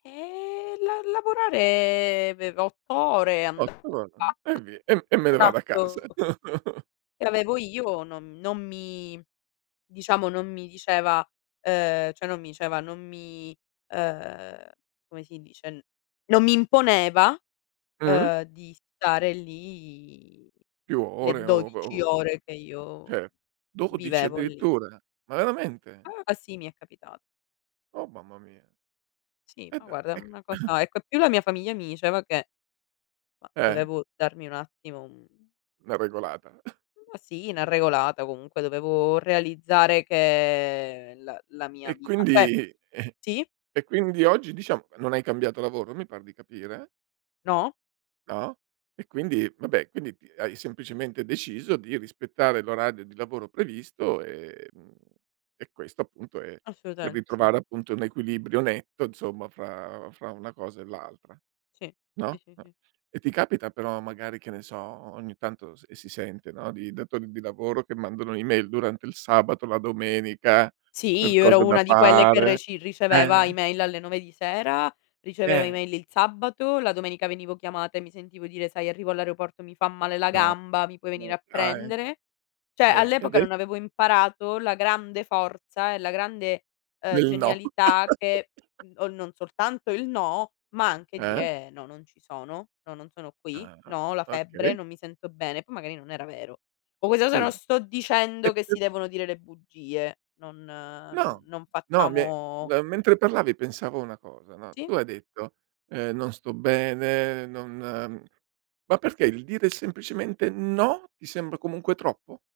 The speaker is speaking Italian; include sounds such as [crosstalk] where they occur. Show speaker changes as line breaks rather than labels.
E la lavorare aveva 8 ore, andava
8 ore? E
[unintelligible]
vi e m
il
e me ne vado a casa.
contratto
[chuckles]
che avevo io non m non mi diciamo, non mi diceva uhm, cioè, non mi diceva non mi uhm, come si dice, n non mi imponeva,
Mh.
uhm, di stare lì
Più
le
ore o ov
12
o
ore che io
Cioè, 12
vivevo lì.
addirittura, ma veramente?
Ah. Sì, mi è capita
Oh, mamma mia.
Sì,
E
ma
dai,
guarda è
è c
una
[coughs]
cosa ecco, e più la mia famiglia mi diceva che ma
Eh.
dovevo darmi un attimo un
Una regolata. [chuckles]
ma sì, una
Sì.
regolata, comunque, dovevo realizzare che la la mia
E
vita Eh.
quindi, e
Sì?
e quindi oggi diciam non hai cambiato lavoro, mi par di capire?
No.
No? E quindi vabbè, quindi t hai semplicemente deciso di rispettare l'orario di lavoro previsto, e mhmm, e questo, appunto, è per
Assolutament sì.
ritrovare, appunto, un equilibrio netto, insomma, fra fra una cosa e l'altra,
Sì, sì,
no?
sì,
N
sì.
E ti capita però, magari, che ne so, o o ogni tanto s si sente, no, di datori di lavoro che mandano email durante il sabato, la domenica
Sì,
per
io
cose
ero
da
una di quelle che
fare?
reci
Eh,
riceveva
eh.
email alle 9 di sera, riceveva
Eh.
email il sabato, la domenica venivo chiamata e mi sentivo dire: "Sai arrivo all'aeroporto mi fa male la
No.
gamba, mi puoi
Ma
venire a
dai.
prendere?" Cioè,
Eh, e
all'epoca
ade
non avevo imparato la grande forza e la grande, uhm,
Del no.
genialità che,
[laughs]
mhmm, o non soltanto il no, ma anche
Eh?
dire: "No, non ci sono. No, non sono qui.
Ah ah.
No, ho la febbre,
Okay.
non mi sento bene." Poi, magari non era vero. Con questa cosa non
Sì.
sto
E,
dicendo che
p
si devono dire le bugie. Non non
No.
non
No, mi è
facciamo
mhmm, mentre parlavi pensavo a una cosa, no,
Sì?
tu hai detto, uhm: "Non sto bene, non" Ma perché il dire semplicemente: "No" ti sembra comunque troppo?